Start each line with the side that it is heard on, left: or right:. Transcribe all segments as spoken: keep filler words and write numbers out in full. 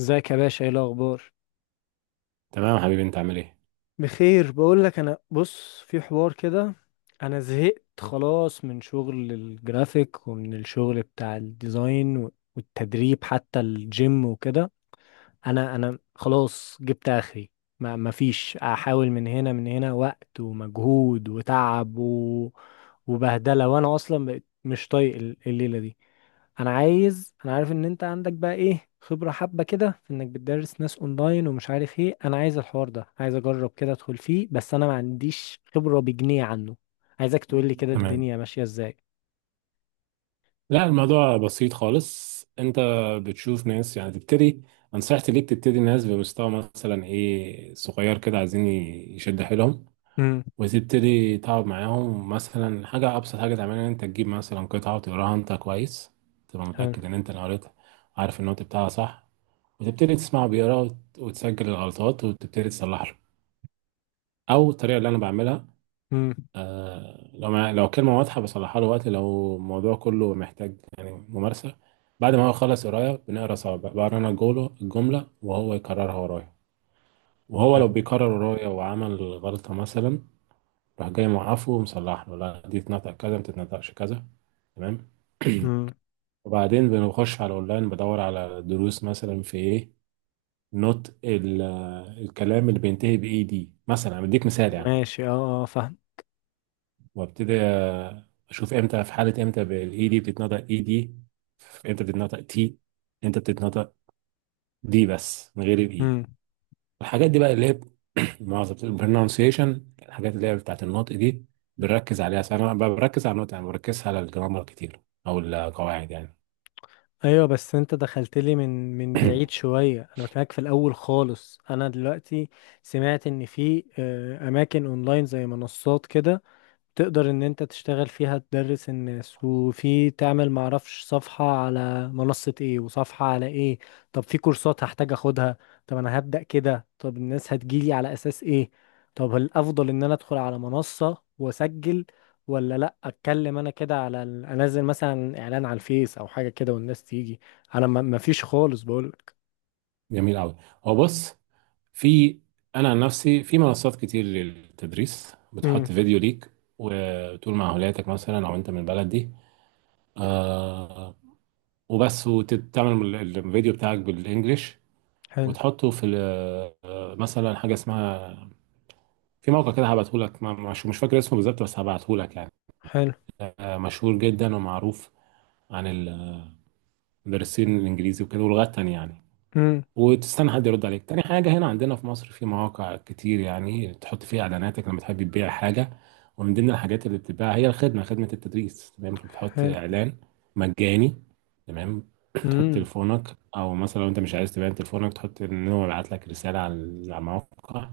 left: ازيك يا باشا؟ ايه الاخبار؟
right: تمام حبيبي، انت عامل ايه؟
left: بخير. بقول لك، انا بص في حوار كده. انا زهقت خلاص من شغل الجرافيك ومن الشغل بتاع الديزاين و- والتدريب حتى الجيم وكده. انا انا خلاص جبت اخري. ما ما فيش، احاول من هنا من هنا وقت ومجهود وتعب و... وبهدلة، وانا اصلا بقيت مش طايق ال- الليلة دي. انا عايز انا عارف ان انت عندك بقى ايه خبرة حبة كده في انك بتدرس ناس اونلاين ومش عارف ايه، انا عايز الحوار ده، عايز اجرب كده ادخل فيه، بس انا ما عنديش خبرة بجنيه عنه. عايزك تقول لي كده
right: تمام.
left: الدنيا ماشية ازاي.
right: لا، الموضوع بسيط خالص. انت بتشوف ناس يعني تبتدي. نصيحتي ليك تبتدي ناس بمستوى مثلا ايه، صغير كده، عايزين يشد حيلهم.
left: امم.
right: وتبتدي تقعد معاهم. مثلا حاجة أبسط حاجة تعملها إن أنت تجيب مثلا قطعة وتقراها أنت كويس، تبقى
left: حلو
right: متأكد إن أنت اللي قريتها، عارف النوت بتاعها صح، وتبتدي تسمعه بيقرا وت- وتسجل الغلطات وتبتدي تصلحها. أو الطريقة اللي أنا بعملها،
left: امم
right: آه، لو مع... لو الكلمة واضحة بصلحها له. وقت لو الموضوع كله محتاج يعني ممارسة، بعد ما هو يخلص قراية بنقرا سوا بقى. بقرا أنا الجملة الجملة وهو يكررها ورايا. وهو لو
left: فاهم؟
right: بيكرر ورايا وعمل غلطة مثلا، راح جاي موقفه ومصلح له، لا دي تتنطق كذا، ما تتنطقش كذا. تمام.
left: امم.
right: وبعدين بنخش على الأونلاين بدور على دروس مثلا في إيه، نوت ال... الكلام اللي بينتهي بإيه دي مثلا، أنا بديك مثال يعني.
left: ماشي، اه، اه، فاهم.
right: وابتدي اشوف امتى في حاله، امتى بالاي دي بتتنطق اي دي، امتى بتتنطق تي، امتى بتتنطق دي بس من غير الاي.
left: امم.
right: الحاجات دي بقى اللي هي معظم البرونسيشن، الحاجات اللي هي بتاعت النطق دي بنركز عليها. بس انا ب- بركز على النطق يعني، ما بركزش على الجرامر كتير او القواعد يعني.
left: ايوه، بس انت دخلت لي من من بعيد شوية. انا بكلمك في الاول خالص. انا دلوقتي سمعت ان في آه، اماكن اونلاين زي منصات كده، تقدر ان انت تشتغل فيها تدرس الناس، وفي تعمل معرفش صفحة على منصة ايه وصفحة على ايه. طب في كورسات هحتاج اخدها؟ طب انا هبدأ كده، طب الناس هتجيلي على اساس ايه؟ طب الافضل ان انا ادخل على منصة واسجل، ولا لا اتكلم انا كده على ال- انزل مثلا اعلان على الفيس او حاجة كده والناس تيجي؟ انا ما ما فيش خالص بقولك.
right: جميل قوي. هو بص، في، انا عن نفسي في منصات كتير للتدريس،
left: امم.
right: بتحط فيديو ليك وتقول مع اولادك مثلا او انت من البلد دي، آه، وبس. وتعمل ال- الفيديو بتاعك بالانجلش
left: حلو.
right: وتحطه في ال- مثلا حاجه اسمها، في موقع كده هبعته لك، مش مش فاكر اسمه بالظبط بس هبعته لك يعني.
left: حلو.
right: آه، مشهور جدا ومعروف عن المدرسين الانجليزي وكده ولغات تانية يعني.
left: امم.
right: وتستنى حد يرد عليك. تاني حاجة، هنا عندنا في مصر في مواقع كتير يعني تحط فيها إعلاناتك لما تحب تبيع حاجة، ومن ضمن الحاجات اللي بتتباع هي الخدمة، خدمة التدريس. تمام، فبتحط
left: حلو.
right: إعلان مجاني. تمام. تحط
left: امم.
right: تليفونك، أو مثلا لو أنت مش عايز تبيع تليفونك تحط إن هو يبعت لك رسالة على الموقع،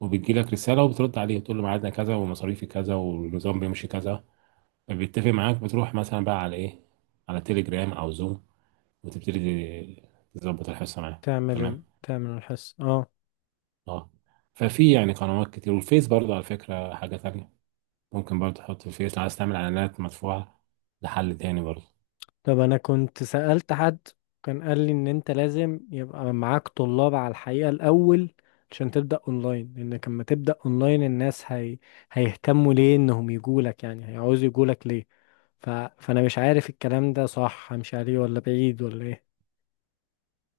right: وبتجي لك رسالة وبترد عليه تقول له ميعادنا كذا ومصاريفي كذا والنظام بيمشي كذا. فبيتفق معاك، بتروح مثلا بقى على إيه، على تليجرام أو زوم، وتبتدي تظبط الحصة معاه.
left: تعمل ال...
right: تمام.
left: تعمل الحس اه.
right: اه. ففي يعني قنوات كتير، والفيس برضه على فكرة حاجة تانية، ممكن برضه تحط الفيس لو عايز تعمل اعلانات مدفوعة، لحل تاني برضه.
left: طب انا كنت سألت حد، كان قال لي ان انت لازم يبقى معاك طلاب على الحقيقة الاول عشان تبدأ اونلاين، لانك لما تبدأ اونلاين الناس هي... هيهتموا ليه انهم يجولك؟ يعني هيعوزوا يجولك ليه؟ ف... فانا مش عارف الكلام ده صح همشي عليه ولا بعيد ولا ايه.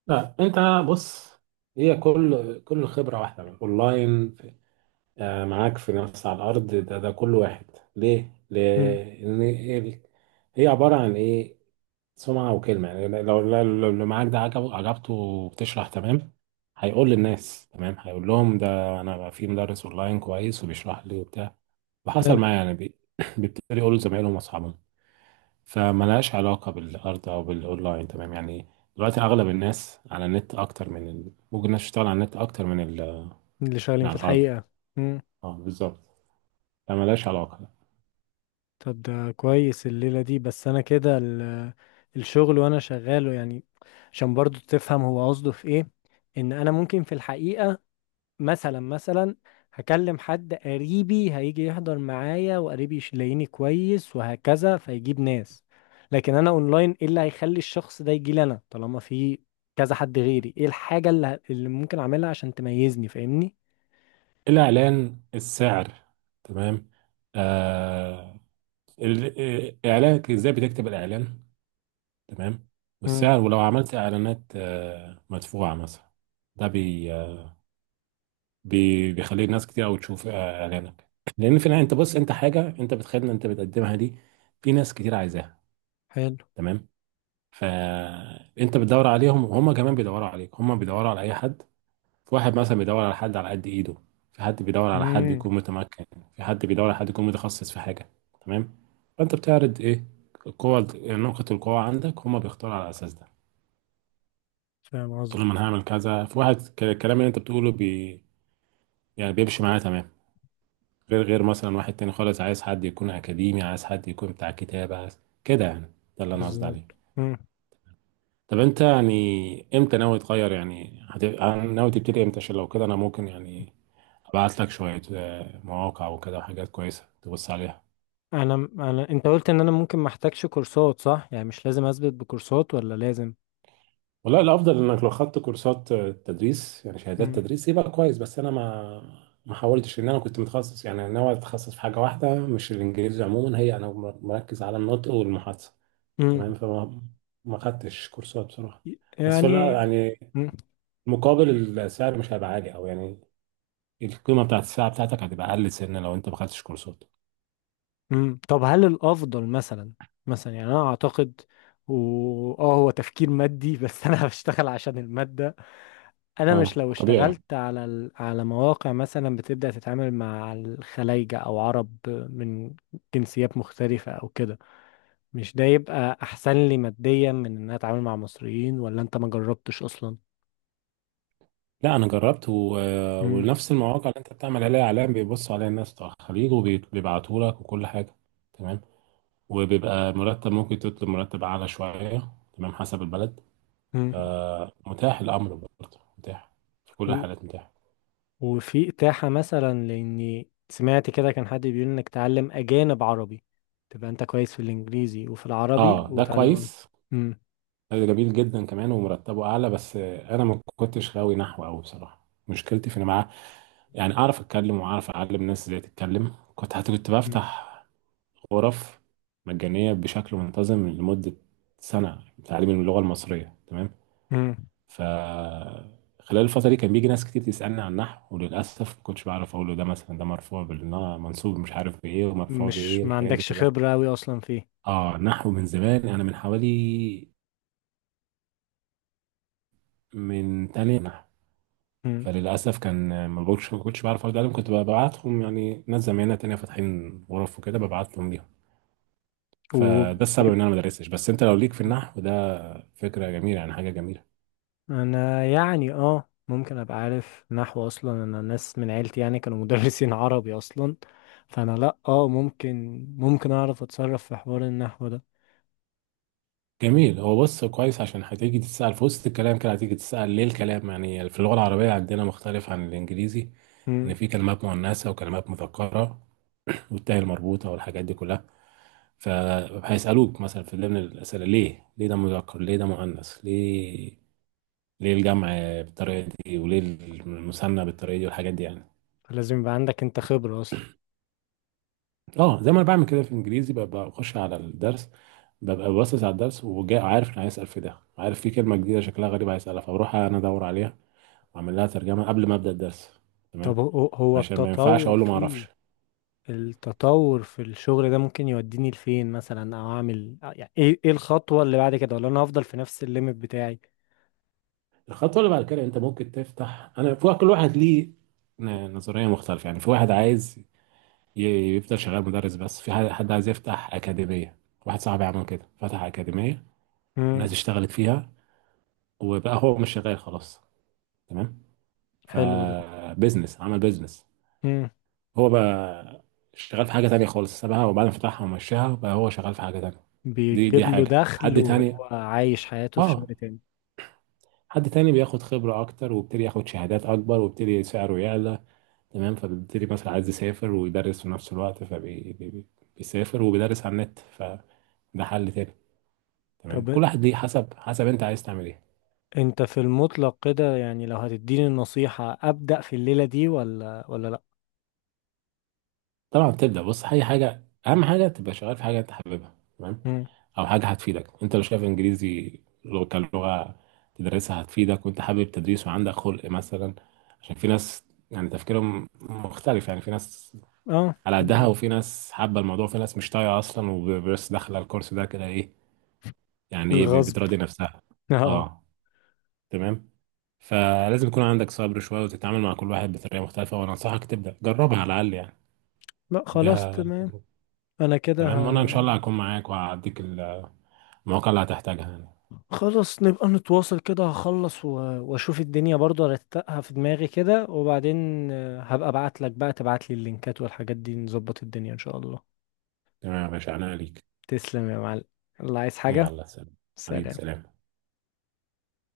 right: لا انت، بص، هي كل كل خبرة، واحدة اونلاين، آه، معاك في نفس على الارض، ده ده كل واحد ليه؟
left: امم.
right: لان ال- هي عبارة عن ايه؟ سمعة وكلمة. يعني لو لو لو اللي معاك ده عجب، عجبته وبتشرح تمام، هيقول للناس تمام، هيقول لهم ده أنا في مدرس أونلاين كويس وبيشرح لي وبتاع. وحصل
left: حلو.
right: معايا يعني، بي- بيبتدي يقولوا لزمايلهم وأصحابهم. فملهاش علاقة بالأرض أو بالأونلاين، تمام يعني. دلوقتي أغلب الناس على النت، أكتر من ال... ممكن الناس تشتغل على النت أكتر من, ال...
left: اللي شغالين
right: من
left: في
right: على الأرض.
left: الحقيقة. امم.
right: أه بالظبط، فملهاش علاقة.
left: طب ده كويس. الليلة دي بس انا كده ال... الشغل وانا شغاله يعني. عشان برضو تفهم هو قصده في ايه. ان انا ممكن في الحقيقة، مثلا مثلا هكلم حد قريبي هيجي يحضر معايا وقريبي يلاقيني كويس وهكذا فيجيب ناس. لكن انا اونلاين، ايه اللي هيخلي الشخص ده يجي لي انا طالما في كذا حد غيري؟ ايه الحاجة اللي، ه- اللي ممكن اعملها عشان تميزني؟ فاهمني؟
right: الإعلان، السعر، تمام. آه، ال- إعلانك إزاي بتكتب الإعلان، تمام،
left: امم.
right: والسعر. ولو عملت اعلانات آه، مدفوعه مثلا، ده بي آه، بي بيخلي الناس كتير قوي تشوف آه، اعلانك. لان في النهايه انت بص، انت حاجه انت بتخيل، انت بتقدمها دي في ناس كتير عايزاها،
left: حلو.
right: تمام. فانت بتدور عليهم، وهم كمان بيدوروا عليك. هم بيدوروا على اي حد. في واحد مثلا بيدور على حد على قد ايده، في حد بيدور على حد
left: امم.
right: يكون متمكن، في حد بيدور على حد يكون متخصص في حاجه، تمام. فانت بتعرض ايه؟ القوة، نقطة القوة عندك، هم بيختاروا على الاساس ده.
left: فاهم
right: تقول
left: قصدك.
right: لهم انا هعمل كذا، في واحد ك- الكلام اللي انت بتقوله بي، يعني بيمشي معاه تمام. غير غير مثلا واحد تاني خالص عايز حد يكون اكاديمي، عايز حد يكون بتاع كتابة، عايز كده يعني. ده اللي انا قصدي عليه.
left: بالظبط. امم.
right: طب انت يعني امتى ناوي تغير يعني هت... ناوي تبتدي امتى؟ عشان لو كده انا ممكن يعني ابعت لك شوية آه، مواقع وكده وحاجات كويسة تبص عليها.
left: انا انا انت قلت ان انا ممكن ما احتاجش كورسات صح؟ يعني مش لازم اثبت بكورسات ولا لازم؟
right: والله الافضل انك لو خدت كورسات تدريس يعني شهادات
left: امم.
right: تدريس يبقى كويس. بس انا ما ما حاولتش ان انا كنت متخصص، يعني ناوي اتخصص في حاجه واحده مش الانجليزي عموما، هي انا مركز على النطق والمحادثه،
left: امم.
right: تمام. فما ما خدتش كورسات بصراحه. بس في الأ-
left: يعني
right: يعني مقابل، السعر مش هيبقى عالي او يعني القيمه بتاعت الساعه بتاعتك هتبقى اقل سنه لو انت ما خدتش كورسات.
left: مم. طب هل الافضل مثلا، مثلا يعني انا اعتقد و- اه هو تفكير مادي بس انا بشتغل عشان المادة. انا مش
right: اه
left: لو
right: طبيعي يعني.
left: اشتغلت على ال... على مواقع مثلا بتبدأ تتعامل مع الخلايجة او عرب من جنسيات مختلفة او كده، مش ده يبقى احسن لي ماديا من ان انا اتعامل مع مصريين؟ ولا انت ما جربتش اصلا؟
right: لا انا جربت و...
left: مم.
right: ونفس المواقع اللي انت بتعمل عليها اعلان بيبص عليها الناس بتوع الخليج وبيبعتوا لك وكل حاجه، تمام. وبيبقى مرتب، ممكن تطلب مرتب أعلى شوية، تمام، حسب البلد.
left: مم.
right: فمتاح، الأمر برضه متاح في كل الحالات، متاح.
left: وفي إتاحة مثلا؟ لأني سمعت كده كان حد بيقول إنك تعلم أجانب عربي، تبقى أنت كويس في الإنجليزي وفي العربي
right: اه ده
left: وتعلم.
right: كويس.
left: مم.
right: ده جميل جدا كمان ومرتبه أعلى. بس آه، أنا ما كنتش غاوي نحو أوي بصراحة. مشكلتي في إن معاه يعني أعرف أتكلم وأعرف أعلم الناس إزاي تتكلم، كنت حتى كنت
left: مم.
right: بفتح غرف مجانية بشكل منتظم لمدة سنة تعليم اللغة المصرية، تمام.
left: مم.
right: فخلال الفترة دي كان بيجي ناس كتير تسألني عن النحو، وللأسف ما كنتش بعرف أقول له ده مثلا ده مرفوع بالنا منصوب مش عارف بإيه ومرفوع
left: مش
right: بإيه
left: ما
right: والحاجات دي
left: عندكش
right: كلها.
left: خبرة أوي أصلا فيه.
right: آه نحو من زمان، أنا من حوالي، من تانية نحو.
left: مم.
right: فللأسف كان، ما بقولش ما كنتش بعرف أرد عليهم، كنت ببعتهم يعني ناس زمايلنا تانية فاتحين غرف وكده، ببعتهم ليهم.
left: و
right: فده السبب إن أنا ما درستش. بس أنت لو ليك في النحو ده فكرة جميلة، يعني حاجة جميلة.
left: أنا يعني آه ممكن أبقى عارف نحو أصلا، أنا ناس من عيلتي يعني كانوا مدرسين عربي أصلا. فأنا لأ، آه ممكن ممكن أعرف أتصرف في حوار النحو ده.
right: جميل. هو بص، كويس، عشان هتيجي تتسأل في وسط الكلام كده، هتيجي تتسأل ليه الكلام يعني في اللغة العربية عندنا مختلف عن الإنجليزي،
left: مم.
right: إن في كلمات مؤنثة وكلمات مذكرة والتاء المربوطة والحاجات دي كلها. فهيسألوك مثلا في ضمن الأسئلة، ليه ليه ده مذكر، ليه ده مؤنث، ليه ليه الجمع بالطريقة دي وليه المثنى بالطريقة دي والحاجات دي يعني.
left: فلازم يبقى عندك أنت خبرة أصلا.
right: اه زي ما أنا بعمل كده في الإنجليزي، ببقى بخش على الدرس، ببقى باصص على الدرس وجاي عارف انا هيسأل في ده، عارف في كلمة جديدة شكلها غريب هيسألها، فبروح انا ادور عليها اعمل لها ترجمه قبل ما ابدا الدرس، تمام،
left: طب هو هو
right: عشان ما ينفعش
left: التطور
right: اقول له ما
left: فيه،
right: اعرفش.
left: التطور في الشغل ده ممكن يوديني لفين مثلا، او اعمل آه، يعني ايه ايه الخطوة اللي بعد كده؟ ولا انا هفضل في نفس الليميت بتاعي؟
right: الخطوه اللي بعد كده انت ممكن تفتح، انا في كل واحد ليه ن- نظريه مختلفه يعني. في واحد عايز ي- يفضل شغال مدرس بس، في حد حد عايز يفتح اكاديميه. واحد صاحبي عمل كده، فتح اكاديميه
left: امم.
right: والناس اشتغلت فيها وبقى هو مش شغال خلاص، تمام.
left: حلو ده.
right: فبزنس، عمل بزنس.
left: امم.
right: هو بقى شغال في حاجه تانية خالص، سابها وبعدين فتحها ومشاها بقى هو شغال في حاجه تانية. دي دي
left: بيجيب له
right: حاجه
left: دخل
right: حد
left: وهو
right: تاني.
left: عايش حياته في
right: اه.
left: شغل تاني.
right: حد تاني بياخد خبرة أكتر وبيبتدي ياخد شهادات أكبر وبيبتدي سعره يعلى، تمام. فبيبتدي مثلا عايز يسافر ويدرس في نفس الوقت، فبيسافر وبيدرس على النت، فده حل تاني، تمام.
left: طب
right: كل واحد ليه، حسب حسب أنت عايز تعمل إيه.
left: انت في المطلق كده، يعني لو هتديني النصيحة، ابدأ في الليلة دي ولا ولا لا؟
right: طبعا بتبدأ، بص، أي حاجة، أهم حاجة تبقى شغال في حاجة أنت حاببها، تمام.
left: امم.
right: أو حاجة هتفيدك، أنت لو شايف إنجليزي لغة كلغة تدرسها هتفيدك، وأنت حابب تدريس وعندك خلق مثلا، عشان في ناس يعني تفكيرهم مختلف. يعني في ناس
left: اه،
right: على قدها، وفي ناس حابة الموضوع، في ناس مش طايقة أصلا وبس داخلة الكورس ده كده، إيه يعني، إيه، ب-
left: الغصب.
right: بتراضي نفسها.
left: اه.
right: أه. تمام. فلازم يكون عندك صبر شوية وتتعامل مع كل واحد بطريقة مختلفة، وأنا أنصحك تبدأ جربها على الأقل يعني،
left: لا خلاص
right: اديها
left: تمام،
right: تجربة.
left: انا كده
right: تمام. وأنا إن شاء الله هكون معاك وهعديك المواقع اللي هتحتاجها يعني.
left: خلاص. نبقى نتواصل كده. هخلص و... واشوف الدنيا برضو، ارتقها في دماغي كده، وبعدين آه، هبقى ابعت لك بقى، تبعت لي اللينكات والحاجات دي، نظبط الدنيا ان شاء الله.
right: تمام يا باشا، أنا ليك.
left: تسلم يا معلم. الله، عايز حاجة؟
right: يلا، سلام. حبيبي،
left: سلام.
right: سلام.